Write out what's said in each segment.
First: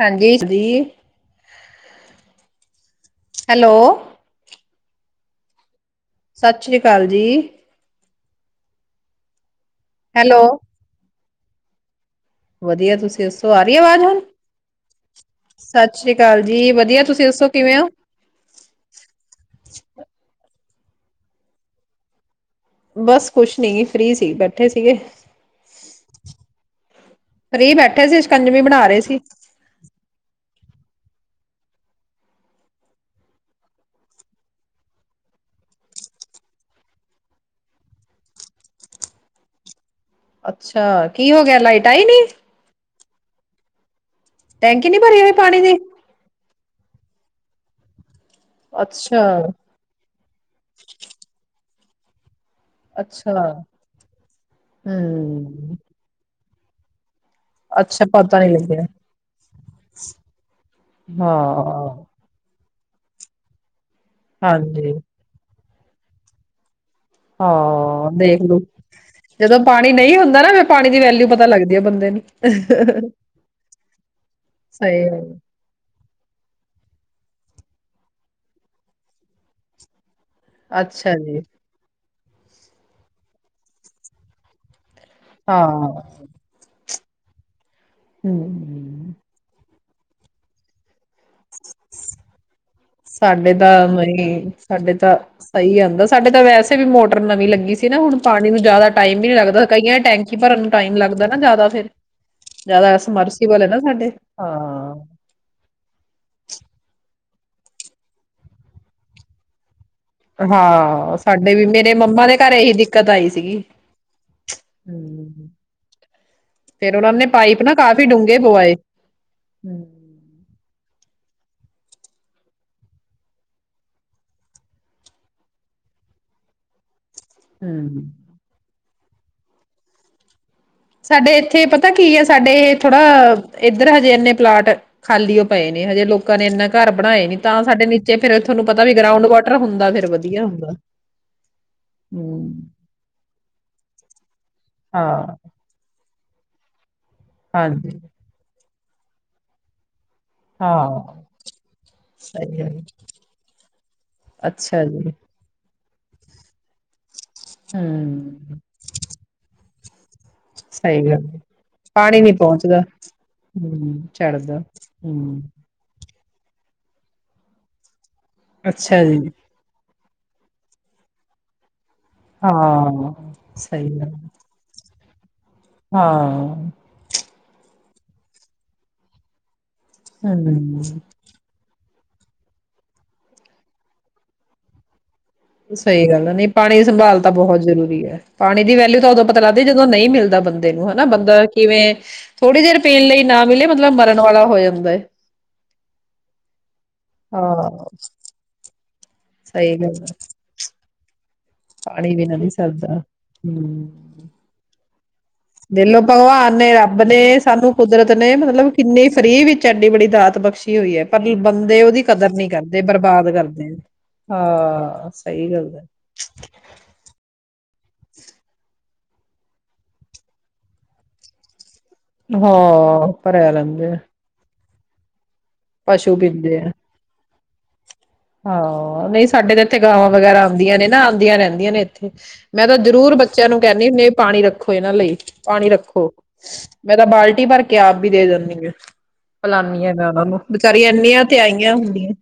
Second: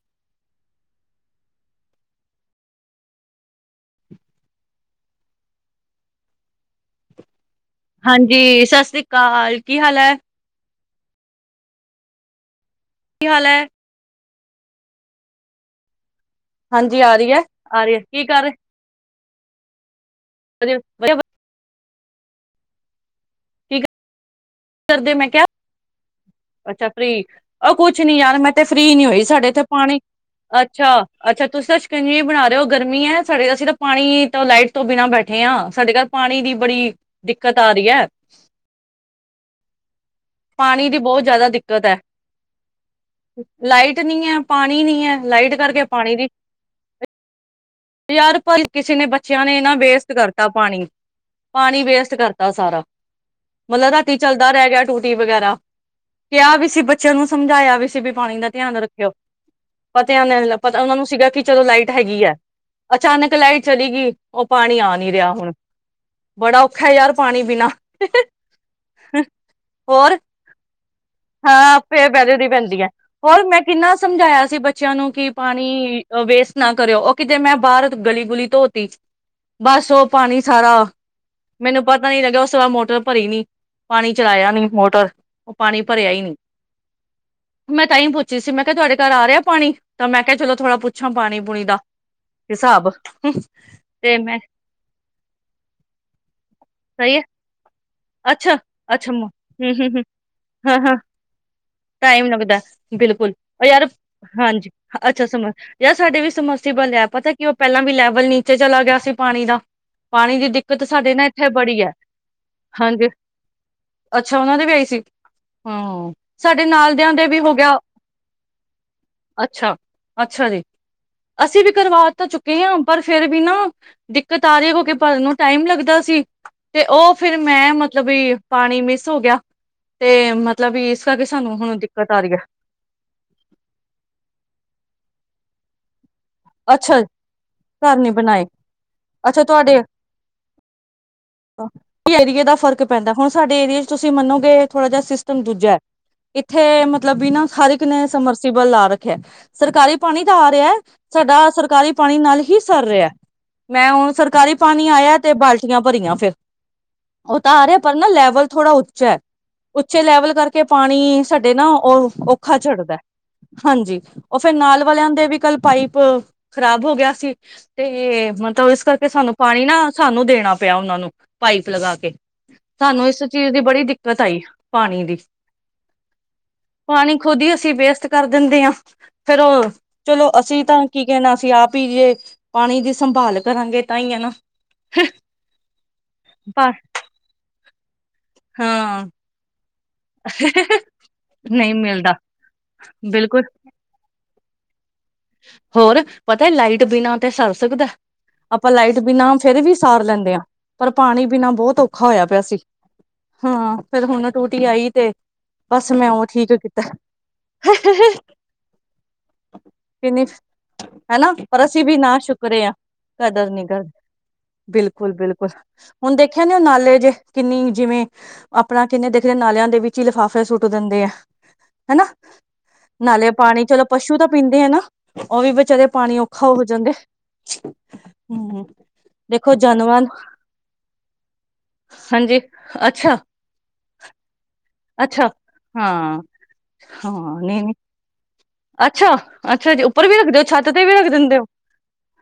ਹਾਂਜੀ ਦੀ ਹੈਲੋ, ਸਤਿ ਸ੍ਰੀ ਅਕਾਲ ਜੀ ਹਾਂਜੀ ਸਾਸਰੀ ਕਾਲ, ਹੈਲੋ, ਵਧੀਆ ਤੁਸੀਂ ਕੀ ਹਾਲ ਦੱਸੋ ਆ ਹੈ ਰਹੀ ਆਵਾਜ਼ ਹੁਣ? ਸੱਚ ਸਤਿ ਸ਼੍ਰੀ ਅਕਾਲ ਜੀ ਹਾਂਜੀ ਵਧੀਆ, ਆ ਤੁਸੀਂ ਰਹੀ ਹੈ ਦੱਸੋ ਕਿਵੇਂ ਆ ਹੋ? ਰਹੀ ਹੈ ਕੀ ਕਰ [unintelligible] [unintelligible] ਬਸ ਕੁਛ ਨਹੀਂ ਫ੍ਰੀ ਸੀ ਬੈਠੀ ਕੀ ਕਰਦੇ ਮੈਂ ਕਿਹਾ ਅੱਛਾ ਫਰੀ ਫ੍ਰਰੀ ਆਹ ਕੁਛ ਬੈਠੇ ਨੀ ਸੀ ਯਾਰ ਮੈਂ ਸ਼ਿਕੰਜਵੀ ਤੇ ਬਣਾ ਫ੍ਰੀ ਰਹੇ ਨੀ ਸੀ ਹੋਈ ਸਾਡੇ ਇਥੇ ਪਾਣੀ ਅੱਛਾ ਅੱਛਾ ਤੁਸੀ ਤਾਂ ਸ਼ਿਕੰਜਵੀਂ ਬਣਾ ਰਹੇ ਹੋ ਗਰਮੀ ਹੈ ਸਾਡੇ ਅਸੀਂ ਤਾਂ ਪਾਣੀ ਤਾਂ ਲਾਈਟ ਤੋਂ ਬਿਨਾਂ ਬੈਠੇ ਹਾਂ ਸਾਡੇ ਘਰ ਪਾਣੀ ਦੀ ਬੜੀ ਦਿੱਕਤ ਆ ਰਹੀ ਹੈ ਪਾਣੀ ਦੀ ਅੱਛਾ, ਬਹੁਤ ਕੀ ਹੋ ਜ਼ਿਆਦਾ ਗਿਆ ਦਿੱਕਤ ਲਾਈਟ ਹੈ ਆਈ ਨੀ? ਲਾਈਟ ਟ ਨੀ ਹੈ ਪਾਣੀ ਟੈਂਕੀ ਨੀ ਹੈ ਭਰੀ ਹੋਈ ਲਾਈਟ ਪਾਣੀ ਕਰਕੇ ਪਾਣੀ ਦੀ ਯਾਰ ਕਿਸੇ ਨੇ ਅੱਛਾ ਬੱਚਿਆਂ ਨੇ ਨਾ ਵੇਸਟ ਕਰਤਾ ਪਾਣੀ ਪਾਣੀ ਵੇਸਟ ਕਰ ਸਾਰਾ ਅੱਛਾ ਮਨ ਲੱਗਦਾ, ਰਾਤੀ ਚਲਦਾ ਰਹਿ ਗਿਆ ਟੂਟੀ ਵਗੈਰਾ। ਹਮ ਕਿਹਾ ਵੀ ਸੀ ਬੱਚਿਆਂ ਨੂੰ ਸਮਝਾਇਆ ਵੀ ਸੀ ਅੱਛਾ ਵੀ ਪਾਣੀ ਪਤਾ ਨੀ ਦਾ ਧਿਆਨ ਲੱਗਿਆ ਰੱਖਿਓ, ਪਰ ਉਹਨਾ ਨੂੰ ਸੀਗਾ ਕਿ ਚਲੋ ਲਾਈਟ ਹਾਂ ਹੈਗੀ ਹੈ। ਅਚਾਨਕ, ਲਾਈਟ ਚਲੇ ਗਈ। ਉਹ ਪਾਣੀ ਹਾਂਜੀ ਆ ਨੀ ਰਿਹਾ ਹੁਣ। ਬੜਾ ਔਖਾ ਯਾਰ ਪਾਣੀ ਬਿਨਾਂ ਹਾਂ ਦੇਖਲੋ ਜਦੋਂ ਪਾਣੀ ਨਹੀਂ ਹੋਰ ਹੁੰਦਾ ਨਾ ਫਿਰ ਪਾਣੀ ਦੀ ਵੈਲਿਊ ਪਤਾ ਲੱਗਦੀ ਹੈ ਹਾਂ ਬੰਦੇ ਫਿਰ ਨੂੰ [unintelligible] ਪੈਂਦੀ ਹੈ ਹੋਰ ਮੈਂ ਕਿੰਨਾ ਸਮਝਾਇਆ ਸੀ ਬੱਚਿਆਂ ਸਹੀ ਨੂੰ ਗੱਲ, ਕਿ ਪਾਣੀ ਵੇਸਟ ਨਾ ਕਰਿਓ ਉਹ ਕਿਤੇ ਮੈਂ ਬਹਾਰੋਂ ਗਲੀ-ਗੁਲੀ ਧੋਤੀ ਬਸ ਉਹ - ਪਾਣੀ, ਸਾਰਾ ਅੱਛਾ ਜੀ ਮੈਨੂੰ ਪਤਾ ਪਤਾ ਨੀ ਲੱਗਿਆ, ਉਸ ਬਾਦ ਮੋਟਰ ਭਰੀ ਨੀ ਪਾਣੀ ਚਲਾਇਆ ਨੀ ਮੋਟਰ ਉਹ ਹਾਂ ਪਾਣੀ ਭਰਿਆ ਹੀ ਨਹੀਂ ਮੈਂ ਤਾਂ ਹੀ ਪੁੱਛੀ ਰਹੀ ਸੀ, ਮੈਂ ਕਿਹਾ ਤੁਹਾਡੇ ਘਰ ਹੂੰ ਆ ਰਿਹਾ ਹੈ ਪਾਣੀ ਤਾਂ ਮੈਂ ਕਿਹਾ ਥੋੜਾ ਪੁੱਛ ਪੱਛਾ ਪਾਣੀ, ਪੂਣੀ ਦਾ। ਹਿਸਾਬ ਸਾਡੇ ਤਾਂ ਤੇ ਮੈਂ ਮਈ ਸਾਡੇ ਤਾਂ ਸਹੀ ਆਉਂਦਾ ਸਾਡੇ ਤਾਂ ਵੈਸੇ ਵੀ ਸਹੀ ਮੋਟਰ ਹੈ ਨਵੀ ਲੱਗੀ ਸੀ ਨਾ, ਹੁਣ ਪਾਣੀ ਅੱਛਾ ਨੂੰ ਜ਼ਿਆਦਾ ਅੱਛਾ ਟਾਈਮ ਮ ਵੀ ਨੀ ਲੱਗਦਾ। ਹਮ ਹਮ ਕਈਆਂ ਹਮ ਟੈਂਕੀ ਭਰਨ ਨੂੰ ਹਾਂ ਟਾਈਮ ਹਾਂ ਲੱਗਦਾ ਨਾ ਜ਼ਿਆਦਾ ਫਿਰ, ਟਾਈਮ ਲੱਗਦਾ ਜ਼ਿਆਦਾ ਬਿਲਕੁਲ ਸਮਰਸੀਬਲ ਉਹ ਹੈ ਨਾ ਯਾਰ ਸਾਡੇ ਹਾਂਜੀ ਹਾਂ। ਅੱਛਾ ਸਮਝ ਯਾਰ ਸਾਡੇ ਵੀ ਸਮਰਸੀਬਲ ਹੈ ਪਤਾ ਕਿ, ਉਹ ਪਹਿਲਾਂ ਵੀ ਲੈਵਲ ਨੀਚੇ ਚਲਾ ਗਿਆ ਸੀ ਪਾਣੀ ਦਾ। ਪਾਣੀ ਦੀ ਦਿੱਕਤ ਹਾਂ, ਨਾ ਇੱਥੇ ਸਾਡੇ ਵੀ, ਬੜੀ ਹੈ ਮੇਰੇ ਮੰਮਾ ਦੇ ਘਰ ਇਹੀ ਹਾਂਜੀ, ਦਿੱਕਤ ਆਈ ਸੀਗੀ ਅੱਛਾ ਉਹਨਾਂ ਦੇ ਵੀ ਆਈ ਸੀ, ਹੂੰ ਹਾਂ ਸਾਡੇ ਨਾਲ ਫੇਰ ਉਹਨਾਂ ਦਿਆਂ ਨੇ ਦੇ ਵੀ ਹੋ ਪਾਈਪ ਨਾ ਗਿਆ ਕਾਫ਼ੀ ਡੂੰਘੇ ਪਵਾਏ ਹੂੰ ਅੱਛਾ, ਅੱਛਾ ਜੀ। ਅਸੀਂ ਵੀ ਕਰਵਾ ਤਾਂ ਚੁੱਕੇ ਆ ਪਰ ਫੇਰ ਵੀ ਨਾ ਦਿੱਕਤ ਆ ਰਹੀ ਕਿਉਂਕਿ ਭਰਨ ਨੂੰ ਟਾਈਮ ਲੱਗਦਾ ਸੀ ਤੇ ਉਹ ਫੇਰ ਮੈਂ ਮਤਲਬ ਹੂੰ। ਵੀ ਪਾਣੀ ਮਿਸ ਸ ਹੋ ਗਿਆ ਤੇ ਮਤ ਸਾਡੇ ਇੱਥੇ ਪਤਾ ਕੀ ਆ ਸਾਡੇ ਇਹ ਥੋੜਾ ਇੱਧਰ ਹਜੇ ਇਨੇ ਪਲਾਟ ਖਾਲੀ ਪਏ ਨੇ ਹਜੇ ਲੋਕ ਅੱਛਾ ਘਰ ਨੀ ਫੇਰ ਬਣਾਏ ਤੁਹਾਨੂੰ ਪਤਾ ਵੀ ਗਰਾਉਂਡ ਅੱਛਾ ਵਾਟਰ ਤੁਹਾਡੇ ਹੁੰਦਾ ਫੇਰ ਵਧੀਆ ਹੁੰਦਾ ਏਰੀਏ ਦਾ ਹਮ ਫ਼ਰਕ ਪੈਂਦਾ ਹੁਣ ਸਾਡੇ ਏਰੀਏ ਚ ਤੁਸੀਂ ਮੰਨੋਗੇ ਥੋੜਾ ਜਿਹਾ ਹਾਂ ਸਿਸਟਮ ਦੂਜਾ ਹੈ ਇੱਥੇ ਮਤ ਮਤਲਬ ਬਿਨਾਂ ਹਰ ਇੱਕ ਹਾਂਜੀ ਨੇ ਸਮਰਸੀਬਲ ਲਾ ਰ ਸਰਕਾਰੀ ਪਾਣੀ ਤਾਂ ਆ ਹਾਂ ਰਿਹਾ ਸਰਕਾਰੀ ਪਾਣੀ ਨਾਲ ਹੀ ਸਹੀ ਹੈ ਸਰ ਰਿਹਾ ਮੈਂ ਹੁਣ ਸਰਕਾਰੀ ਅੱਛਾ ਪਾਣੀ ਜੀ ਆਇਆ ਤੇ ਬਾਲ [unintelligible] ੁੀਆਂ ਭਰੀਆਂ ਫੇਿਰ ਉਹ ਤਾਂ ਆ ਰਿਹਾ ਪਰ ਨਾ ਲੈਵਲ ਹਮ ਥੋੜਾ ਉੱਚਾ ਐ ਉੱਚੇ ਲੈਵਲ ਕਰਕੇ ਸਹੀ ਪਾਣੀ ਗੱਲ ਸਾਡੇ ਨਾ ਉਹ ਪਾਣੀ ਨੀ ਔਖਾ ਪਹੁੰਚਦਾ ਚੱੜਦਾ ਐ। ਹਮ ਹਾਂਜੀ, ਉਹ ਫੇਰ ਚੜਦਾ ਨਾਲ ਵਾਲਿਆਂ ਦੇ ਵੀ ਹਮ ਕੱਲ ਪਾਈਪ ਹਮ ਖ਼ਰਾਬ ਹੋ ਗਿਆ ਸੀ ਤੇ ਮਤਲਬ ਇਸ ਅੱਛਾ ਕਰਕੇ ਜੀ ਸਾਨੂੰ ਪਾਣੀ ਨਾ ਸਾਨੂੰ ਦੇਣਾ ਪਿਆ ਉਹਨਾਂ ਨੂੰ ਪਾਈਪ ਲਗਾ ਕੇ ਸਾਨੂੰ ਹਾਂ ਇਸ ਚੀਜ਼ ਦੀ ਬੜੀ ਸਹੀ ਗੱਲ ਦਿੱਕਤ ਆਈ ਪਾਣੀ ਦੀ। ਪਾਣੀ ਹਾਂ ਖੁਦ ਹੀ ਅਸੀਂ ਵੇਸਟ ਕਰ ਦਿੰਦੇ ਹਾਂ ਫੇਰ ਉਹ ਚਲੋ ਅਸੀਂ ਤਾਂ ਹਮ ਕੀ ਕਹਿਣਾ ਅਸੀਂ ਆਪ ਈ ਜੇ ਪਾਣੀ ਦੀ ਸੰਭਾਲ ਕਰਾਂਗੇ ਤਾਂ ਈ ਐ ਨਾ ਸਹੀ ਗੱਲ ਨਹੀਂ ਪਰ ਪਾਣੀ ਸੰਭਾਲ ਤਾਂ ਬਹੁਤ ਜ਼ [inaudible] ਪਾਣੀ ਦੀ ਵੈਲਿਊ ਹਾਂ ਤਾਂ ਉਦੋਂ ਪਤਾ ਲੱਗਦੀ ਜਦੋਂ ਨਹੀਂ ਮਿਲਦਾ ਬੰਦੇ ਨੂੰ ਹਨਾ ਬੰਦਾ ਨਹੀਂ ਕਿਵੇਂ ਮਿਲਦਾ ਥੋੜ੍ਹੀ ਦੇਰ ਪੀਣ ਲਈ ਬਿਲਕੁਲ ਨਾ ਮਿਲੇ ਮਤਲਬ ਮਰਨ ਵਾਲਾ ਹੋ ਜਾਂਦਾ ਏ। ਹੋਰ ਪਤਾ ਲਾਈਟ ਬਿਨਾਂ ਤੇ ਸਰ ਸਕਦਾ ਹਾਂ ਐ, ਆਪਾਂ ਲਾਈਟ ਤੇ ਬਿਨਾ ਫੇਰ ਵੀ ਸਹੀ ਗੱਲ ਸਾਰ ਹੈ ਲੈਂਦੇ ਆ ਪਰ ਪਾਣੀ ਬਿਨਾਂ ਬਹੁਤ ਔਖਾ ਪਾਣੀ ਹੋਇਆ ਬਿਨਾਂ ਪਿਆ ਨਹੀਂ ਸੀ। ਸਰਦਾ ਹਮ ਬਸ ਦੇਖਲੋ ਮੈਂ ਉਹ ਠੀਕ ਭਗਵਾਨ ਨੇ ਕੀਤਾ ਰੱਬ ਨੇ ਸਾਨੂੰ ਕੁਦਰਤ ਨੇ ਮਤਲਬ ਕਿੰਨੀ ਫਰੀ ਵਿੱਚ ਐਡੀ ਬੜੀ ਕਿੰਨੀ ਦਾਤ ਬਖਸ਼ੀ ਹੋਈ ਹੈ ਹਨਾ ਪਰ ਬੰਦੇ ਅਸੀਂ ਵੀ ਉਹਦੀ ਨਾ ਕਦਰ ਨਹੀਂ ਸ਼ੁਕਰੇ ਆਂ, ਕਰਦੇ ਬਰਬਾਦ ਕਦਰ ਨੀ ਆ। ਕਰਦੇ ਹਾਂ ਬਿਲਕੁਲ, ਬਿਲਕੁਲ ਸਹੀ ਗੱਲ ਹੁਣ ਦੇਖਿਆ ਨੀ ਉਹ ਨਾਲੇ ਜੇ ਕਿੰਨੀ ਜਿਵੇਂ ਆਪਣਾ ਕਹਿੰਨੇ ਦੇਖਦੇ ਨਾਲਿਆਂ ਦੇ ਵਿੱਚ ਹੀ ਲਿਫ਼ਾਫੇ ਸੁੱਟ ਦਿੰਦੇ ਐ। ਹਨਾ, ਹੈ ਹਾਂ ਨਾਲੇ ਪਾਣੀ ਚਲੋ ਪਸ਼ੂ ਤਾਂ ਪੀਂਦੇ ਹੈ ਨਾ। ਉਹ ਵੀ ਵਿਚਾਰੇ ਪਸੂ ਪਾਣੀ ਔਖਾ ਪੀਂਦੇ ਹੋ ਐ, ਜਾਂਦੇ ਹਮ ਹਾਂ ਨਹੀਂ ਦੇਖੋ ਸਾਡੇ ਤੇ ਇੱਥੇ ਜਾਨਵਰ ਗਾਵਾਂ ਵਗੈਰਾ ਆਂਦੀਆਂ ਨੇ ਨਾ, ਆਂਦੀਆਂ ਰਹਿੰਦੀਆਂ ਨੇ ਇੱਥੇ, ਹਾਂਜੀ ਮੈਂ ਤਾਂ ਜਰੂਰ ਅੱਛਾ ਬੱਚਿਆਂ ਨੂੰ ਕਹਿੰਦੀ ਨਹੀਂ ਪਾਣੀ ਰੱਖ ਇਹਨਾਂ ਲਈ ਅੱਛਾ ਪਾਣੀ ਰੱਖੋ। ਹਾਂ ਮੈਂ ਤਾਂ ਹਾਂ ਬਾਲਟੀ ਭਰ ਨਹੀਂ ਕੇ ਆਪ ਵੀ ਦੇ ਦਿਨੀ ਅੱਛਾ, ਅੱਛਾ ਜੀ ਉੱਪਰ ਵੀ ਰੱਖ ਦਿਓ ਛੱਤ ਤੇ ਬਚਾਰੀਆਂ ਵੀ ਇੰਨੀਆਂ ਤਿਹਾਈਆਂ ਹੁੰਦੀਆਂ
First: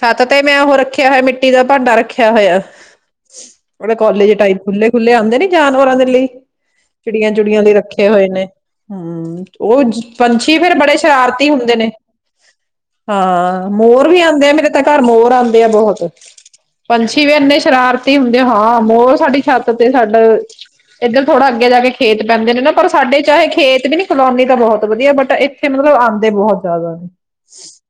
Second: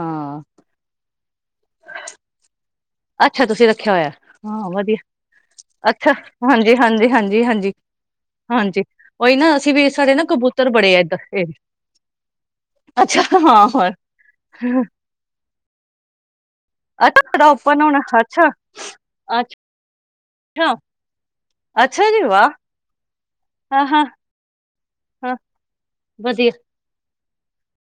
ਛੱਤ ਤੇ ਮੈਂ ਉਹ ਰੱਖਿਆ ਹੋਇਆ ਮਿੱ ਪਟੀ ਦਾ ਭਾਂਡਾ ਰੱਖਿਆ ਹੋਇਆ। ਅੱਛਾ ਤੁਸੀਂ ਰੱਖਿਆ ਹੋਇਆ, [unintelligible] ਟਾਈਪ ਹਾਂ ਖੁੱਲੇ ਵਧੀਆ ਖੁੱਲੇ ਆਂਦੇ ਨੀ ਜਾਨਵਰਾਂ ਦੇ ਅੱਛਾ ਲਈ, ਹਾਂਜੀ, ਹਾਂਜੀ, ਚਿੜੀਆਂ ਹਾਂਜੀ, ਚੁੜੀਆਂ ਲਈ ਹਾਂਜੀ, ਰੱਖੇ ਹੋਏ ਨੇ, ਹਾਂਜੀ। ਉਹੀ ਹੂੰ, ਨਾ ਅਸੀਂ ਉਹ ਵੀ ਸਾਡੇ ਨਾ ਪੰਛੀ ਕਬੂਤਰ ਫੇਰ ਬੜੇ ਆ ਇੱਧਰ ਇਹ ਸ਼ਰਾਰਤੀ ਹੁੰਦੇ ਨੇ। ਹਾਂ ਮੋਰ ਵੀ ਆਂਦੇ ਆ ਮੇਰੇ ਤਾਂ ਹਾਂ, ਘਰ ਮੋਰ ਆਂਦੇ ਆ ਬਹੁਤ। [unintelligible] ਅੱਛਾ ਪੰਛੀ ਵੀ ਤੁਹਾਡਾ ਇੰਨੇ ਓਪਨ ਹੋਣਾ ਸ਼ਰਾਰਤੀ ਹੁੰਦੇ ਅੱਛਾ, ਹਾਂ ਮੋਰ ਸਾਡੀ ਛੱਤ ਤੇ ਸਾ ਅੱਛਾ, [unintelligible] ਇਧਰ ਥੋੜਾ ਅੱਗੇ ਜਾ ਕੇ ਅੱਛਾ ਖੇਤ ਜੀ ਵਾਹ ਪੈਂਦੇ ਨੇ ਪਰ ਸਾਡੇ ਚਾਹੇ ਖੇਤ ਹਾਂ, ਵੀ ਨੀ ਹਾਂ, ਕਲੋਨੀ ਤਾਂ ਬਹੁਤ ਵਧੀਆ ਬਟ ਹਾਂ ਇਥੇ ਮਤਲਬ ਆਉਂਦੇ ਵਧੀਆ ਬਹੁਤ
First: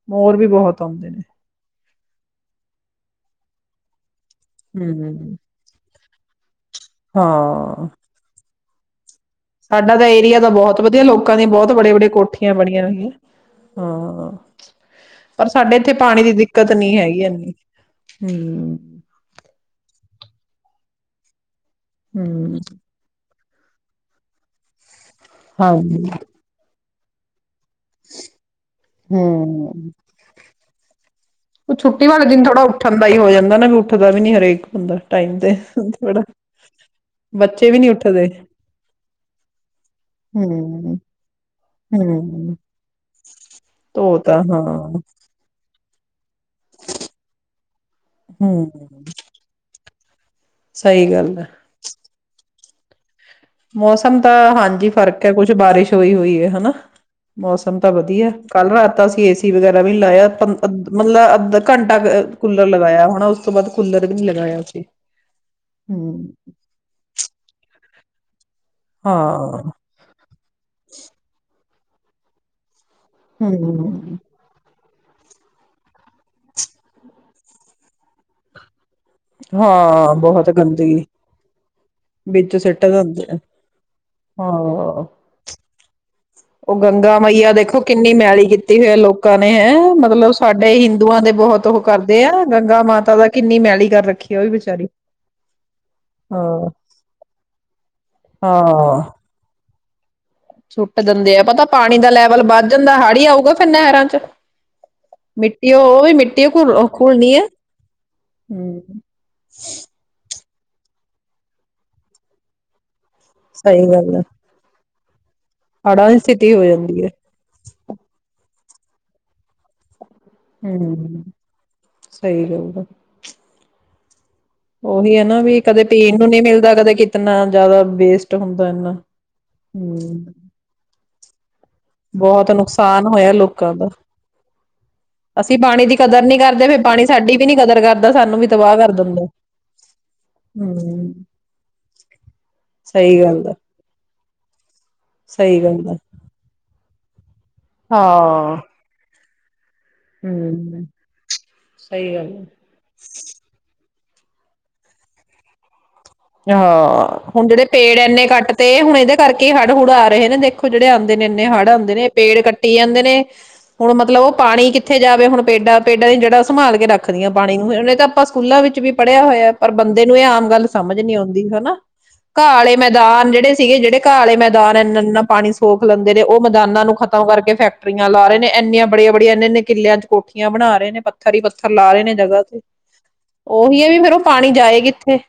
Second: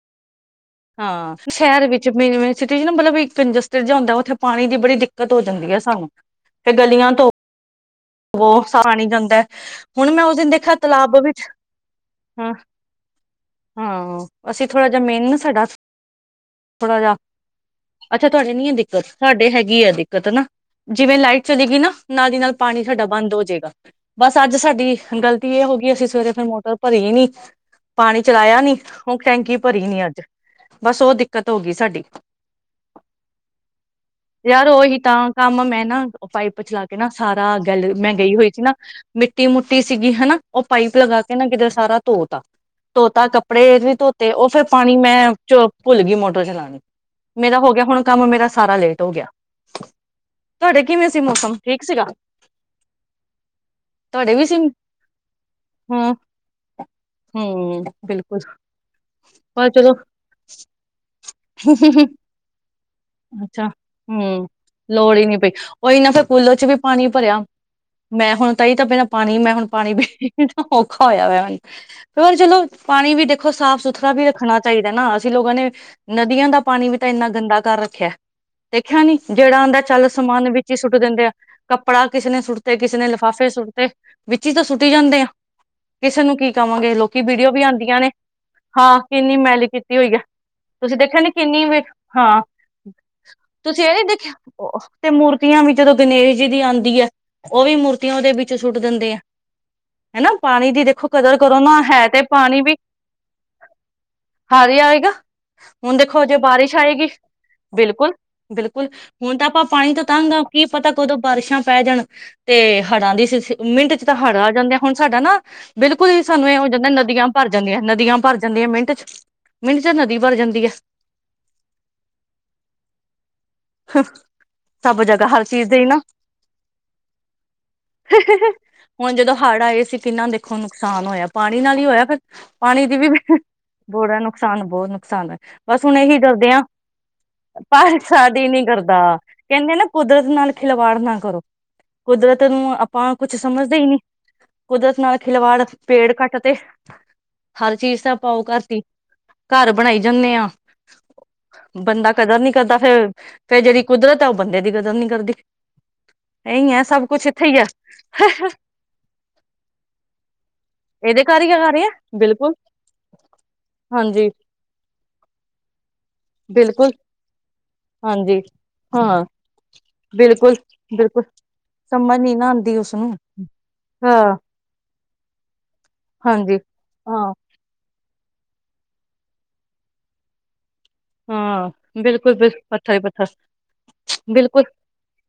ਮੋਰ ਵੀ ਬਹੁਤ ਆਉਂਦੇ ਨੇ ਹਾਂ, ਸ਼ਹਿਰ ਵਿੱਚ ਮੇਨ ਮੇਨ ਸਿਟੀ ਚ ਮਤਲਬ ਇੱਕ ਤੇ ਜਾਂਦਾ ਓਥੇ ਪਾਣੀ ਦੀ ਬੜੀ ਹਮ ਦਿੱਕਤ ਹੋ ਜਾਂਦੀ ਆ ਸਾਨੂੰ। ਹਾਂ। ਉਹ [unintelligible] [unintelligible] ਸਾਡਾ ਤਾਂ ਹੁਣ ਮੈਂ ਉਸ ਏਰੀਆ ਦਿਨ ਤਾਂ ਦੇਖਾ ਬਹੁਤ ਵਧੀਆ ਤਲਾਬ ਲੋਕਾਂ ਵਿੱਚ ਦੀਆਂ ਬਹੁਤ ਬੜੇ ਬੜੇ ਹੂੰ, ਕੋਠੀਆਂ ਬਣੀਆਂ ਹੋਈਆਂ ਹਾਂ ਅਸੀਂ ਥੋੜਾ ਜਾ ਮੇਨ ਨਾ ਪਰ ਸਾਡਾ ਸਾਡੇ ਇੱਥੇ ਪਾਣੀ ਦੀ ਦਿੱਕਤ ਨਹੀਂ ਥੋੜਾ ਜਾ, ਹੈਗੀ ਇੰਨੀ ਅੱਛਾ ਤੁਹਾਡੇ ਨੀ ਆ ਹਮ ਦਿੱਕਤ ਸਾਡੇ ਹੈਗੀ ਆ ਦਿੱਕਤ ਨਾ। ਜਿਵੇਂ ਲਾਈਟ ਚਲੀ ਗਈ ਨਾ ਨਾਲ ਦੀ ਨਾਲ ਹਮ ਪਾਣੀ ਬੰਦ ਹੋਜੇਗਾ ਬਸ ਅੱਜ ਸਾਡੀ ਗਲਤੀ ਇਹ ਹੋ ਗਈ ਹਾਂਜੀ ਅਸੀਂ ਸਵੇਰੇ ਫਿਰ ਮੋਟਰ [unintelligible] ਨੀ। ਪਾਣੀ ਚਲਾਇਆ ਨੀ, ਉਹ ਟੈਂਕੀ ਹਮ ਭਰੀ ਨੀ ਅੱਜ ਬਸ ਉਹਖ ਉਹ ਛੁੱਟੀ ਵਾਲੇ ਦਿਨ ਥੋੜਾ ਉੱਠਣ ਦਾ ਹੀ ਹੋ ਜਾਂਦਾ ਨਾ ਵੀ ਉੱਠਦਾ ਵੀ ਨੀ ਹਰੇਕ ਯਾਰ ਹੁੰਦਾ ਉਹੀ ਤਾਂ ਟਾਈਮ ਤੇ ਕੰਮ ਥੋੜਾ ਬੱਚੇ। ਵੀ ਨੀ ਕਲ ਮੈਂ ਉੱਠਦੇ ਗਈ ਹੋਈ ਸੀ ਨਾ ਮਿੱਟੀ ਮੁਟੀ ਸੀਗੀ ਹਣਾ ਉਹ ਹੂੰ ਪਾਈਪ ਲਗਾ ਕੇ ਨਾ ਕਿਧਰ ਸਾਰਾ ਧੋਤਾ, ਹੂੰ ਧੋਤਾ ਕੱਪੜੇ ਵੀ ਧੋਤੇ ਤਾਂ ਉਹ ਫੇਰ ਪਾਣੀ ਹਾਂ ਮੈਂ ਚ ਭੁੱਲ ਗਈ ਮੋਟਰ ਚਲਾਣੀ ਮੇਰਾ ਹੋ ਗਿਆ। ਹੁਣ ਕੰਮ ਮੇਰਾ ਹੂੰ ਸਾਰਾ ਲੇਟ ਹੋ ਗਿਆ। ਤੁਹਾਡੇ ਕਿਵੇਂ ਸਹੀ ਸੀ, ਗੱਲ ਹੈ ਮੌਸਮ ਠੀਕ ਸੀਗਾ। ਮੌਸਮ ਤੁਹਾਡੇ ਵੀ ਤਾਂ ਸੀ ਹਾਂਜੀ ਫ਼ਰਕ ਹੈ ਕੁਛ ਬਾਰਿਸ਼ ਹੋਈ ਹੂੰ ਹੋਈ ਹੈ। ਹਨਾ, ਮੌਸਮ ਹੂੰ ਤਾਂ ਵਧੀਆ ਬਿਲਕੁਲ ਕੱਲ੍ਹ ਰਾਤ ਅਸੀਂ ਏਸੀ ਪਰ ਵਗੈਰਾ ਵੀ ਚਲੋ ਨਹੀਂ ਲਾਇਆ ਮਤਲਬ ਅੱਧਾ ਘੰਟਾ ਕੂਲਰ ਲਗਾਇਆ ਹੋੜਾ ਉਸ ਤੋਂ ਅੱਛਾ ਬਾਅਦ ਕੂਲਰ ਵੀ ਨੀ ਹੂੰ ਲਗਾਇਆ ਅਸੀਂ। ਲੋੜ ਹੀ ਨੀ ਪਈ ਉਹੀ ਨਾ ਫਿਰ ਕੂਲਰ ਚ ਵੀ ਪਾਣੀ ਭਰਿਆ ਮੈਂ ਹੁਣ, ਤਾਂ ਹੀ ਤਾਂ ਪਹਿਲਾ ਪਾਣੀ ਮੈਂ ਹੁਣ ਹਾਂ ਪਾਣੀ ਵੀ ਔਖਾ ਹੋਇਆ ਐ। ਹੋਰ ਚਲੋ। ਪਾਣੀ ਵੀ ਦੇਖੋ, ਸਾਫ਼- ਸੁਥਰਾ ਹੂੰ ਵੀ ਰੱਖਣਾ ਚਾਹੀਦਾ। ਨਾ ਅਸੀਂ ਲੋਕਾਂ ਨੇ ਨਦੀਆਂ ਦਾ ਪਾਣੀ ਵੀ ਤਾਂ ਇੰਨਾ ਗੰਦਾ ਕਰ ਰੱਖਿਆ ਤੇ। ਖਿਆ ਨੀ ਜਿਹੜਾ ਆਂਦਾ ਚੱਲ ਹਾਂ ਬਹੁਤ ਸਮਾਨ ਵਿੱਚ ਹੀ ਸੁੱਟ ਗੰਦਗੀ ਦਿੰਦੇ ਆ ਕੱ ਕੱਪੜਾ ਕਿਸੇ ਨੇ ਵਿੱਚ ਸੁੱਟਤੇ ਸਿੱਟ ਕਿਸੇ ਨੇ ਦਿੰਦੇ ਆ ਲਿਫਾਫੇ ਸੁੱਟ ਤੇ ਵਿੱਚ ਹੀ ਤਾਂ ਸੁੱਟੀ ਹਾਂ ਜਾਂਦੇ ਆ। ਕਿਸੇ ਨੂੰ ਕੀ ਉਹ ਕਵਾਂਗੇ ਗੰਗਾ ਲੋਕੀ ਵੀਡੀਓ ਮਈਆ ਵੀ ਦੇਖੋ, ਆਉਂਦੀਆਂ ਨੇ ਕਿੰਨੀ ਮੈਲੀ ਕੀਤੀ ਹੋਈ ਐ ਹਾਂ ਲੋਕਾਂ ਕਿੰਨੀ ਨੇ ਮੈਲੀ ਹੈਂ, ਕੀਤੀ ਹੋਈ ਹੈ ਮਤਲਬ ਸਾਡੇ ਤੁਸੀਂ ਦੇਖਿਆ ਹਿੰਦੂਆਂ ਨੀ ਦੇ ਕਿੰਨੀ ਬਹੁਤ ਵੀ ਉਹ ਕਰਦੇ ਆ ਹਾਂ ਗੰਗਾ ਮਾਤਾ ਦਾ ਕਿੰਨੀ ਤੁਸੀਂ ਮੈਲੀ ਇਹ ਨੀ ਕਰ ਦੇਖਿਆ ਰੱਖੀ ਐ, ਉਹ ਵੀ ਬਚਾਰੀ ਤੇ ਮੂਰਤੀਆਂ ਵੀ ਜਦੋਂ ਗਣੇਸ਼ ਜੀ ਹਾਂ। ਦੀ ਹੈ, ਉਹ ਵੀ ਮੂਰਤੀਆਂ ਉਹਦੇ ਵਿੱਚ ਸੁੱਟ ਹਾਂ ਦਿੰਦੇ ਆ। ਹਣਾ, ਪਾਣੀ ਦੀ ਸੁੱਟ ਦੇਖੋ ਕਦਰ ਦਿੰਦੇ ਆ ਕਰੋ ਪਤਾ ਨਾ ਪਾਣੀ ਹੈ ਦਾ ਤੇ ਲੈਵਲ ਪਾਣੀ ਵੱਧ ਵੀ ਜਾਂਦਾ ਹਾੜੀ ਆਊਗਾ ਫਿਰ ਨਹਿਰਾਂ ਚ ਹਾਰੀ ਆਏਗਾ ਮਿੱਟੀ ਹੁਣ ਉਹ ਵੀ ਦੇਖੋ ਜੇ ਮਿੱਟੀ ਬਾਰਿਸ਼ ਘੁਲ ਆਏਗੀ ਘੁਲਣੀ ਹੈ ਬਿਲਕੁਲ, ਹਮ ਬਿਲਕੁਲ ਹੁਣ ਤਾਂ ਆਪਾਂ ਪਾਣੀ ਤਾਂ ਤੰਗਾ ਆ। ਕੀ ਪਤਾ ਕਦੋਂ ਬਾਰਿਸ਼ਾਂ ਪੈ ਜਾਣ ਤੇ, ਹੜ੍ਹਾਂ ਦੀ ਸਹੀ ਮਿੰਟ ਚ ਗੱਲ ਤਾਂ ਹੈ ਹੜ ਆ ਜਾਂਦਾ। ਹੁਣ ਸਾਡਾ ਨਾ, ਬਿਲਕੁਲ ਹੜਾਂ ਦੀ ਹੀ, ਸਾਨੂੰ ਸਥਿਤੀ ਇਹ ਹੋ ਜਾਂਦਾ ਹੈ ਜਾਂਦੀ ਨਦੀਆਂ ਭਰ ਜਾਂਦੀਆਂ ਨਦੀਆਂ ਭਰ ਜਾਂਦੀ ਆ ਮਿੰਟ ਚ ਮਿੰਟ ਚ ਨਦੀ ਭਰ ਜਾਂਦੀ ਹੈ ਹੂ ਸਹੀ ਗੱਲ ਹੈ। ਹਮ, ਉਹੀ ਐ ਨਾ ਵੀ ਕਦੇ ਪੀਣ ਨੂੰ ਨੀ ਮਿਲਦਾ। ਕਦੇ ਕਿਤਨਾ ਜਿਆਦਾ ਵੇਸਟ ਹੁੰਦਾ ਏਨਾ ਹੁਣ ਜਦੋਂ ਹੜ੍ਹ ਆਏ ਸੀ ਹਮ। ਕਿੰਨਾ ਦੇਖੋ ਨੁਕਸਾਨ ਹੋਇਆ ਪਾਣੀ ਨਾਲ ਹੀ ਹੋਇਆ, ਫਿਰ ਬਹੁਤ ਪਾਣੀ ਦੀ ਨੁਕਸਾਨ ਵੀ ਹੋਇਆ ਲੋਕਾਂ ਦਾ ਬੜਾ ਨੁਕਸਾਨ, ਬਹੁਤ ਨੁਕਸਾਨ ਹੈ ਅਸੀਂ ਬਸ ਪਾਣੀ ਦੀ ਹੁਣ ਇਹੀ ਕਦਰ ਨੀ ਡਰਦੇ ਹਾਂ ਕਰਦੇ ਫਿਰ ਪਾਣੀ ਸਾਡੀ ਵੀ ਨੀ ਕਦਰ ਪਰ ਕਰਦਾ ਸਾਨੂੰ ਵੀ ਸਾਡੀ ਨੀ ਤਬਾਹ ਕਰ ਕਰਦਾ, ਦਿੰਦਾ। ਕਹਿੰਦੇ ਨਾ ਕੁਦਰਤ ਨਾਲ ਖਿਲਵਾੜ ਹੂੰ ਨਾ ਕਰੋ। ਕੁਦਰਤ ਨੂੰ ਆਪਾਂ ਸਹੀ ਕੁਛ ਗੱਲ ਆ ਸਮਝਦੇ, ਹੀ ਨੀ ਕੁਦਰਤ ਨਾਲ ਸਹੀ ਖਿਲਵਾੜ ਗੱਲ ਆ। ਪੇੜ ਕੱਟ ਤੇ। ਹ ਹਰ ਚੀਜ਼ ਤਾਂ ਪਾਓ ਹਾਂ। ਘਰ ਦੀ। ਘਰ ਬਣਾਈ ਜਾਂਨੇ ਆਂ, ਹੂੰ ਬੰਦਾ ਸਹੀ ਗੱਲ ਕਦਰ ਆ। ਨੀ ਕਰਦਾ ਫੇਰ, ਫਿਰ ਜਿਹੜੀ ਕੁਦਰਤ ਆ ਉਹ ਬੰਦੇ ਦੀ ਕਦਰ ਨੀ ਕਰਦੀ। ਇਹੀ ਹੈ ਸਭ ਹਾਂ ਕੁਛ ਇੱਥੇ ਹੁਣ ਹੀ ਹੈ ਜਿਹੜੇ ਪੇੜ ਇੰਨੇ ਕੱਟ ਤੇ ਹੁਣ ਇਹਦੇ ਕਰਕੇ ਹੜ ਹੁੜ ਆ ਰਹੇ ਨੇ ਦੇਖੋ ਜਿਹੜੇ ਆਉਂਦੇ ਇਹਦੇ ਨੇ ਘਰ ਇੰਨੇ ਹੀ ਹੜ ਕਰ ਰਿਹਾ ਆਉਂਦੇ ਨੇ ਪੇੜ ਬਿਲਕੁਲ ਕੱਟੀ ਜਾਂਦੇ ਨੇ ਹੁਣ ਮਤਲਬ ਹਾਂਜੀ ਉਹ ਪਾਣੀ ਕਿੱਥੇ ਜਾਵੇ, ਹੁਣ ਪੇਡਾਂ ਪੇਡਾਂ ਦੀ ਜਿਹੜਾ ਸੰਭਾਲ ਕੇ ਬਿਲਕੁਲ ਰੱਖਦੀਆਂ ਪਾਣੀ। ਹੁਨੇ ਏ ਤਾਂ ਆਪਾਂ ਹਾਂਜੀ ਸਕੂਲਾਂ ਵਿੱਚ ਵੀ ਪੜ੍ਹਿਆ ਹਾਂ ਹੋਇਆ, ਪਰ ਬੰਦੇ ਨੂੰ ਇਹ ਆਮ ਬਿਲਕੁਲ ਗੱਲ ਸਮਝ ਨੀ ਬਿਲਕੁਲ ਆਉਂਦੀ ਹੈਨਾ, ਸਮਝ ਨੀ ਘਾ ਨਾ ਆਲੇ ਆਉਂਦੀ ਉਸਨੂੰ ਮੈਦਾਨ ਜਿਹੜੇ ਸੀਗੇ ਜਿਹੜੇ ਘਾ ਆਲੇ ਹਾਂ ਮੈਦਾਨ ਇੰਨਾ ਇੰਨਾ ਪਾਣੀ ਸੋਖ ਲੈਂਦੇ ਨੇ, ਉਹ ਹਾਂਜੀ ਮੈਦਾਨਾਂ ਨੂੰ ਖਤਮ ਹਾਂ ਕਰਕੇ ਫੈਕਟਰੀਆਂ ਲਾ ਰਹੇ ਨੇ ਇੰਨੀਆਂ ਬੜੀਆਂ ਬੜੀਆਂ ਇਹਨਾਂ ਨੇ ਕਿੱਲਿਆਂ ਚ ਕੋਠੀਆਂ ਬਣਾ ਰ ਨੇ ਪੱਥਰ ਹੀ ਪੱਥਰ ਹਾਂ ਲਾ ਰਹੇ ਨੇ ਬਿਲਕੁਲ ਜਗ੍ਹਾ ਬਿਲ ਤੇ, ਪੱਥਰ ਹੀ ਪੱਥਰ ਉਹੀ ਹੈ ਵੀ ਫੇਿਰ ਉਹ ਪਾਣੀ ਬਿਲਕੁਲ ਜਾਏ ਕੀਥੇ।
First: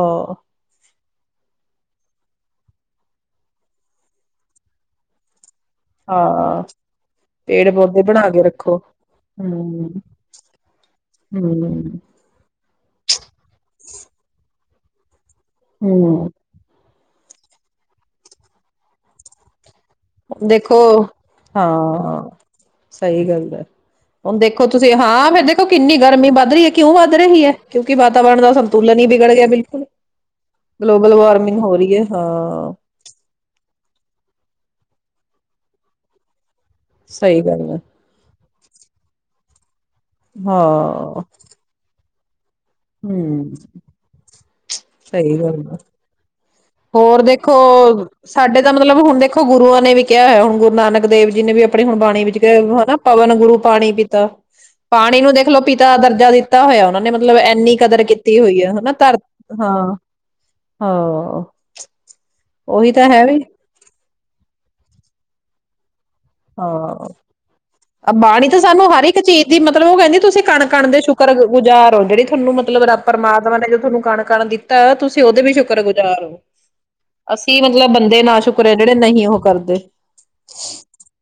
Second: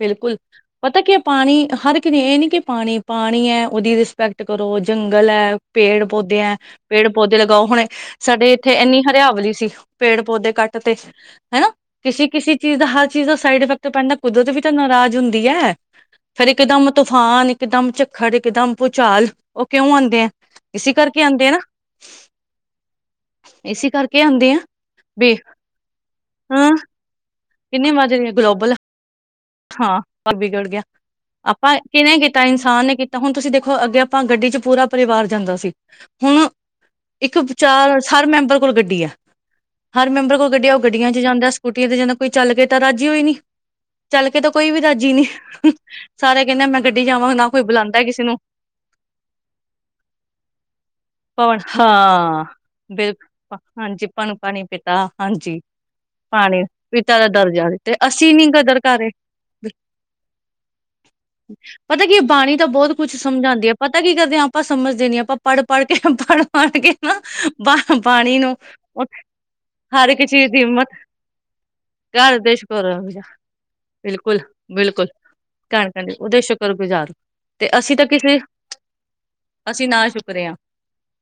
ਬਿਲਕੁਲ ਪਤਾ ਕੀ ਹੈ ਪਾਣੀ ਹਰ ਇੱਕ ਨੇ ਨੀ ਕਿ ਪਾਣੀ ਪਾਣੀ ਹੈ ਉਹਦੀ ਰਿਸਪੈਕਟ ਕਰੋ ਜੰਗਲ ਹੈ ਪੇੜ ਪੌਦੇ ਐ ਹਾਂ ਪੇੜ ਪੌਦੇ ਲਗਾਓ, ਪੇੜ ਹੁਣ ਪੌਦੇ ਬਣਾ ਕੇ ਸਾਡੇ ਇੱਥੇ ਰੱਖੋ ਇੰਨੀ ਹਰਿਆਵਲੀ ਸੀ। ਹਮ ਪੇੜ ਪੌਦੇ ਕੱਟ ਤੇ, ਹੈਨਾ, ਹਮ ਕਿਸੀ ਕਿਸੀ ਚੀਜ਼ ਦਾ, ਹਰ ਚੀਜ਼ ਦਾ ਸਾਈਡ ਇਫੈਕਟ ਤੂੰ ਬੈਂਦਾ, ਕਦੋ ਵੀ ਤੁ ਨਰਾਜ ਹੁੰਦਾ। ਦੀਆ ਹੈ, ਹਮ ਫਿਰ ਇੱਕਦਮ। ਤੂਫਾਨ ਇਕਦਮ ਝੱਖੜ ਇਕਦਮ ਭੂਚਾਲ ਕਿਉਂ ਆਉਂਦੇ ਆ ਹੁਣ ਦੇਖੋ, ਇਸੀ ਕਰਕੇ ਆਉਂਦੇ ਆ ਨਾ ਹਾਂ ਸਹੀ ਗੱਲ ਹੈ, ਇਸੀ ਕਰਕੇ ਹੁਣ ਆਉਂਦੇ ਆ ਦੇਖੋ ਤੁਸੀਂ ਹਾਂ ਵੀ ਫੇਰ ਦੇਖੋ ਕਿੰਨੀ ਗਰਮੀ ਵੱਧ ਰਹੀ ਹਾਂ ਐ ਕਿਉਂ ਵੱਧ ਰ ਕਿੰਨੇ ਕਿਉਂਕਿ ਵੱਜ ਵਾਤਾਵਰਨ ਦਾ ਗਲੋਬਲ ਸੰਤੁਲਨ ਹੀ ਬਗੜ ਗਿਆ। ਬਿਲਕੁਲ ਹਾਂ, ਪਰ ਬੀਗੜ ਗਿਆ, ਗਲੋਬਲ ਵਾਰਮਿੰਗ ਆਪਾਂ ਹੋ ਰਹੀ ਹੈ ਕਿਹਨੇ ਕੀਤਾ, ਹਾਂ ਇਨਸਾਨ ਨੇ ਕੀਤਾ, ਹੁਣ ਤੁਸੀਂ ਦੇਖੋ ਅੱਗੇ ਆਪਾਂ ਗੱਡੀ ਚ ਪੂਰਾ ਪਰਿਵਾਰ ਜਾਂਦਾ ਸੀ ਹੁਣ ਇੱਕ ਸਹੀ ਗੱਲ ਹੈ ਚਾਰ ਸਾਰੇ ਮੈਂਬਰ ਕੋਲ ਗੱਡੀ ਹੈ। ਹਰ ਮੈਂਬਰ ਕੋਲ ਗੱਡੀਿਆ ਉਹ ਗੱਡੀਆਂ ਚ ਹਾਂ ਜਾਂਦਾ ਸਕੂਟੀਆਂ ਤੇ ਜਾਂਦਾ ਕੋਈ ਚੱਲ ਕੇ ਤਾਂ ਰਾਜੀ ਹੋਈ ਨੀ। ਹਮ ਚੱਲ ਕੇ ਤਾਂ ਕੋਈ ਵੀ ਰਾਜੀ ਨੀ ਸਹੀ ਗੱਲ ਹੈ ਸਾਰੇ ਕਹਿੰਦੇ ਮੈਂ ਗੱਡੀ ਹੋਰ ਜਾਵਾਂ ਨਾ ਦੇਖੋ, ਕੋਈ ਬੁਲਾਉਂਦਾ ਕਿਸੇ ਨੂੰ ਸਾਡੇ ਤਾਂ ਮਤਲਬ ਹੁਣ ਦੇਖੋ ਗੁਰੂਆਂ ਨੇ ਵੀ ਕਿਹਾ ਹੋਇਆ ਹੁਣ ਗੁਰੂ ਨਾਨਕ ਦੇਵ ਜੀ ਨੇ ਪਵਨ ਵੀ ਆਪਣੀ ਹੁਣ ਬਾਣੀ ਵਿੱਚ ਹਾਂ ਹਨਾ ਪਵਨ ਬਿਲਕੁਲ ਗੁਰੂ ਪਾਣੀ ਹਾਂਜੀ ਆਪਾਂ ਪੀਤਾ ਨੂੰ ਪਾਣੀ ਪਿਤਾ ਪਾਣੀ ਨੂੰ ਹਾਂਜੀ ਦੇਖਲੋ ਪਿਤਾ ਦਰਜਾ ਪਾਣੀ ਦਿੱਤਾ ਹੋਇਆ, ਉਹਨਾਂ ਨੇ ਪਿਤਾ ਦਾ ਮਤਲਬ ਦਰਜਾ ਐੰਨੀ ਤੇ ਕਦਰ ਅਸੀਂ ਕੀਤੀ ਨੀ ਹੋਈ ਐ। ਕਦਰ ਨਾ ਕਰ ਰਹੇ ਧਰ ਹਾਂ ਹਾਂ, ਪਤਾ ਕੀ ਬਾਣੀ ਤਾਂ ਉਹੀ ਬਹੁਤ ਕੁੱਛ ਹੈ ਵੀ ਸਮਝਾਉਂਦੀ ਆ ਪਤਾ ਕੀ ਕਰਦੇ ਹ ਆਪਾਂ ਆਪਾਂ ਸਮਝਦੇ ਨੀ ਆਪਾ ਪੜ ਪੜ। ਹਾਂ, ਬਾਣੀ ਤਾਂ ਸਾਨੂੰ ਹਰ ਇੱਕ ਚੀਜ਼ ਦੀ ਮਤਲਬ ਉਹ ਹਰ ਕਹਿੰਦੀ ਇੱਕ ਤੁਸੀਂ ਚੀਜ਼ ਦੀ ਕਣ ਕਣ ਹਿੰਮਤ ਦੇ ਸ਼ੁਕਰ ਗੁਜ਼ਾਰ ਹੋ ਜਿਹੜੀ ਘਰ ਤੁਹਾਨੂੰ ਦੇ ਮਤਲਬ ਸ਼ੁਕਰ ਰਬ ਪਰਮਾਤਮਾ ਨੇ ਤੁਹਾਨੂੰ ਕਣ ਬਿਲਕੁਲ ਕਣ ਦਿੱਤਾ, ਬਿਲਕੁਲ ਤੁਸੀਂ ਉਹਦੇ ਵੀ ਕਣ ਕਣ ਸ਼ੁਕਰਗੁਜ਼ਾਰ ਹੋ ਉਹਦੇ ਸ਼ੁਕਰ ਗੁਜ਼ਾਰ ਅਸੀਂ ਤੇ ਮਤਲਬ ਤਾਂ ਬੰਦੇ ਨਾ ਕਿਸੇ ਸ਼ੁਕਰੇ ਜਿਹੜੇ ਨਹੀਂ ਉਹ ਕਰਦੇ। ਅਸੀਂ ਨਾ ਸ਼ੁਕਰੇ ਹਾਂ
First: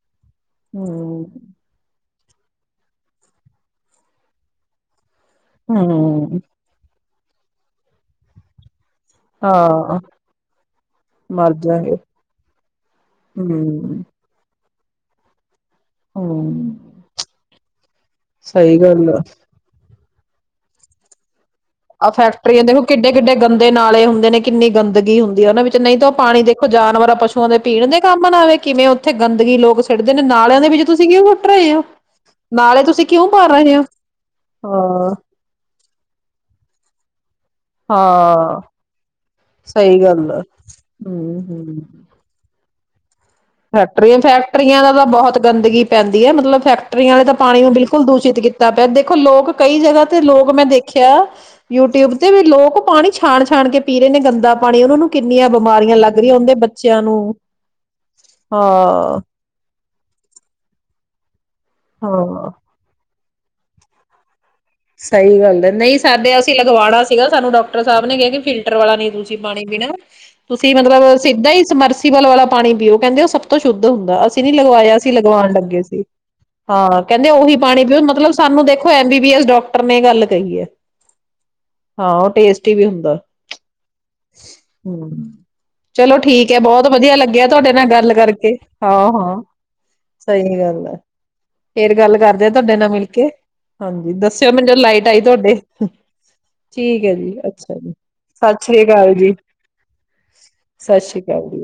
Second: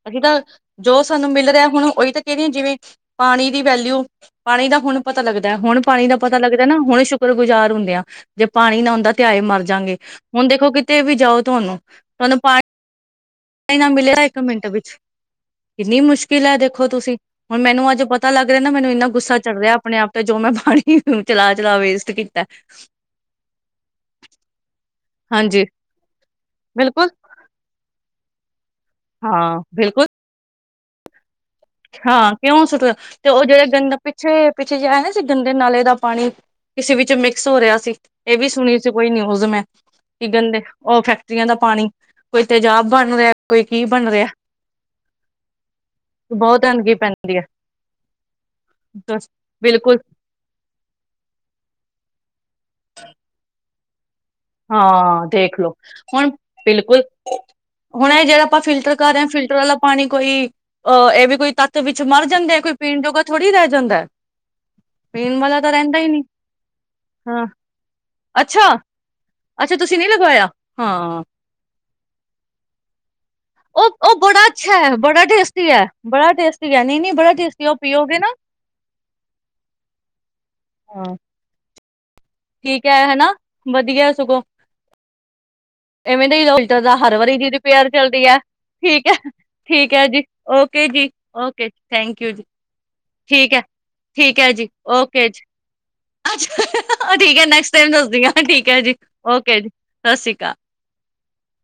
ਅਸੀਂ ਤਾਂ ਜੋ ਹਮ ਸਾਨੂੰ ਮਿਲ ਰਿਹਾ ਹੁਣ ਉਹੀ ਤੇ [unintelligible] ਜਿਵੇਂ ਪਾਣੀ ਦੀ ਵੈਲਿਊ, ਪਾਣੀ ਦਾ ਹੁਣ ਪਤਾ ਲੱਗਦਾ, ਹੁਣ ਪਾਣੀ ਦਾ ਪਤਾ ਹਮ ਲੱਗਦਾ ਨਾ ਹੁਣ ਸ਼ੁ ਗੁਜ਼ਾਰ ਹੁੰਨੇ ਆਂ ਜੇ ਪਾਣੀ ਨਾ ਹੁੰ ਦਾ ਤਿਆਏ ਮਰ ਜਾਂਗੇ ਹਾਂ ਹੁਣ ਦੇਖੋ ਕਿਤੇ ਵੀ ਜਾਓ ਮਰ ਤੁਹਾਨੂੰ, ਜਾਗੇ ਤੁਹਾਨੂੰ ਪਾ ਨਹੀਂ ਹਮ ਮਿਲਿਆ ਇੱਕ ਮਿੰਟ ਵੀ। ਕਿੰਨੀ ਮੁਸ਼ਕਿਲ ਹੈ, ਹਮ ਦੇਖੋ ਤੁਸੀਂ ਹੁਣ ਮੈਨੂੰ ਅੱਜ ਪਤਾ ਲੱਗ ਰਿਹਾ ਨਾ, ਸਹੀ ਮੈਨੂੰ ਇੰਨਾ ਗੱਲ ਆ ਗੁੱਸਾ ਚੜ੍ਹ ਰਿਹਾ ਆਪਣੇ ਆਪ ਤੇ ਜੋ ਮੈਂ ਪਾਣੀ ਚਲਾ-ਚਲਾ ਆਹ ਵੇਸਟ ਕੀਤਾ ਫੈਕਟਰੀਆਂ ਦੇਖ ਕਿੱਡੇ ਕਿੱਡੇ ਗੰਦੇ ਨਾਲੇ ਹੁੰਦੇ ਨੇ ਕਿੰਨੀ ਗੰ ਗਦਗੀ ਹੁੰਦੀ ਹੈ ਉਹਨਾਂ ਹਾਂਜੀ ਵਿੱਚ ਨਹੀਂ ਤਾਂ ਉਹ ਪਾਣੀ ਦੇਖੋ ਬਿਲਕੁਲ ਜਾਨਵਰਾਂ ਪਸੂਆਂ ਦੇ ਪੀਣ ਦੇ ਕੰਮ ਨਾ ਵੇ ਕਿਵੇਂ ਉੱਥੇ ਗੰਦਗੀ ਹਾਂ ਲੋਕ ਬਿਲਕੁਲ ਸੜਦੇ ਨੇ ਨਾਲਿਆਂ ਦੇ ਵੀ ਤੁਸੀ [unintelligible] ਹਾਂ ਕਿਉਂ ਸੁਟ ਤੇ ਉਹ ਭਰ ਜਿਹੜੇ ਰਹੇ ਹੋ ਗੰਦੇ ਪਿੱਛੇ, ਪਿੱਛੇ ਜੇ ਆਏ ਨੀ ਹਾਂ ਸੀ ਗੰਦੇ ਨਾਲੇ ਦਾ ਪਾਣੀ ਕਿਸੇ ਵਿੱਚ ਮਿਕ ਸੋ ਰਿਹਾ ਸੀ, ਇਹ ਵੀ ਹਾਂ ਸੁਣੀ ਸੀ ਕੋਈ ਨਿਊਜ਼ ਮੈਂ, ਸਹੀ ਕੀ ਗੱਲ ਆ ਗੰਦੇ ਉਹ ਹਮ ਫੈਕਟਰੀਆਂ ਦਾ ਹਮ ਪਾਣੀ ਕੋਈ ਤੇ ਜਾਾਬ ਬਣ [unintelligible] ਬਣ ਫੈਕਟਰੀਆਂ ਰਿਹਾ ਫੈਕਟਰੀਆਂ ਦਾ ਤਾਂ ਬਹੁਤ ਗੰਦਗੀ ਪੈਂਦੀ ਮਤਲਬ ਬਹੁਤ ਗੰਦਗੀ ਫੈਕਟਰੀਆਂ ਵਾਲੇ ਤਾਂ ਪੈਂਦੀ ਪਾਣੀ ਨੂੰ ਬਿਲਕੁਲ ਦੂਸ਼ਿਤ ਕੀਤਾ ਪਿਆ ਦੇਖੋ ਹੈ ਲੋਕ ਕਈ ਬਿਲਕੁਲ ਜਗ੍ਹਾ ਤੇ ਲੋਕ ਮੈਂ ਦੇਖਿਆ ਯੂਟਿਊਬ ਤੇ ਵੀ ਲੋਕ ਪਾਣੀ ਛਾਣ ਛਾਣ ਕੇ [unintelligible] ਨੇ ਗੰਦਾ ਪਾਣੀ, ਉਹਨਾ ਨੂੰ ਹਾਂ ਕਿੰਨੀਆਂ ਦੇਖ ਲੋ ਬਿਮਾਰੀਆਂ ਲੱਗ ਹੁਣ ਰਹੀਆਂ ਉਹਦੇ ਬੱਚਿਆਂ ਬਿਲਕੁਲ ਨੂੰ। ਹੁਣ ਜਿਹੜਾ ਆਪਾਂ ਫਿਲਟਰ ਕਰ ਰਹੇ ਹਾਂ ਫਿਲਟਰ ਵਾਲਾ ਪਾਣੀ ਕੋਈ ਅਹ ਇਹ ਕੋਈ ਤੱਤ ਵਿੱਚ ਮਰ ਹਾਂ ਜਾਂਦੇ ਕੋਈ ਪੀਣ ਜੋਗਾ ਥੋੜੀ ਰਹਿ ਜਾਂਦਾ ਐ। ਸਹੀ ਗੱਲ ਹੈ, ਨਹੀਂ ਸਾਡੇ ਅਸੀਂ ਲਗਵਾਉਣਾ ਸੀਗਾ ਹਾਂ ਸਾਨੂੰ ਡਾਕਟਰ ਸਾਹਿਬ ਨੇ ਕਿਹਾ ਕਿ ਅੱਛਾ ਫਿਲਟਰ ਵਾਲਾ ਨਹੀਂ ਤੁਸੀਂ ਤੁਸੀ ਪਾਣੀ ਅੱਛਾ ਪੀਣਾ, ਤੁਸੀਂ ਨਹੀਂ ਲਗਵਾਇਆ ਤੁਸੀਂ ਮਤਲਬ ਹਾਂ ਸਿੱਧਾ ਹੀ ਸਮਰਸੀਬਲ ਵਾਲਾ ਪਾਣੀ ਪੀਓ। ਕਹਿੰਦੇ ਤੋਂ ਸ਼ੁੱਧ ਉਹ ਉਹ ਹੁੰਦਾ, ਅਸੀਂ ਬੜਾ ਨੀ ਅੱਛਾ ਹੈ ਲਗਵਾਇਆ ਅਸੀ ਬੜਾ ਲਗਵਾਉਣ ਟੇਸਟੀ ਲੱਗੇ ਹੈ ਸੀ, ਬੜਾ ਟੇਸਟੀ ਹੈ ਨਹੀਂ ਹਾਂ ਨਹੀਂ ਕਹਿੰਦੇ ਬੜਾ ਉਹੀ ਟੇਸਟੀ ਉਹ ਪਾਣੀ ਪਿਓ ਪੀਓਗੇ ਨਾ ਮਤਲਬ ਸਾਨੂੰ ਦੇਖੋ M B B S doctor ਐ ਗੱਲ ਕਹੀ ਹੈ। ਹਾਂ ਹਾਂ ਉਹ ਟੇਸਟੀ ਵੀ ਠੀਕ ਹੈ ਹੁੰਦਾ। ਹਨਾ ਹਮ, ਚਲੋ ਇਵੇਂ ਦਾ ਈ ਠੀਕ ਹੈ ਹੋਈ ਬਹੁਤ ਦਾ ਹਰ ਵਧੀਆ ਵਾਰੀ ਲੱਗਿਆ ਵੀ ਤੁਹਾਡੇ ਨਾਲ ਰਿਪੇਅਰ ਗੱਲ ਚੱਲਦੀ ਐ ਕਰਕੇ ਹਾਂ ਠੀਕ ਐ ਹਾਂ ਠੀਕ ਐ ਜੀ ਸਹੀ ਗੱਲ ਓਕੇ ਹੈ ਜੀ ਓਕੇ ਜੀ ਫੇਰ ਗੱਲ ਥੈਂਕ ਯੂ ਕਰਦੇ ਜੀ ਆ ਤੁਹਾਡੇ ਨਾਲ ਮਿਲ ਕੇ ਠੀਕ ਐ ਹਾਂਜੀ ਠੀਕ ਦੱਸਿਓ ਮੈਨੂੰ ਜੀ ਜਦੋਂ ਲਾਈਟ ਆਈ ਓਕੇ ਜੀ ਤੁਹਾਡੇ ਅੱਛ ਹੈ ਜੀ ਠੀਕ ਐ ਨੈਕਸਟ ਅੱਛਾ ਟੈਮ ਜੀ ਦੱਸਦੀ ਆ ਸਤਿ ਠੀ ਠੀਕ ਐ ਸ੍ਰੀ ਜੀ ਓਕੇ ਜੀ ਸਾਸਰੀ ਕਾ ਸਾਸਰੀ ਕਾਲ ਜੀ,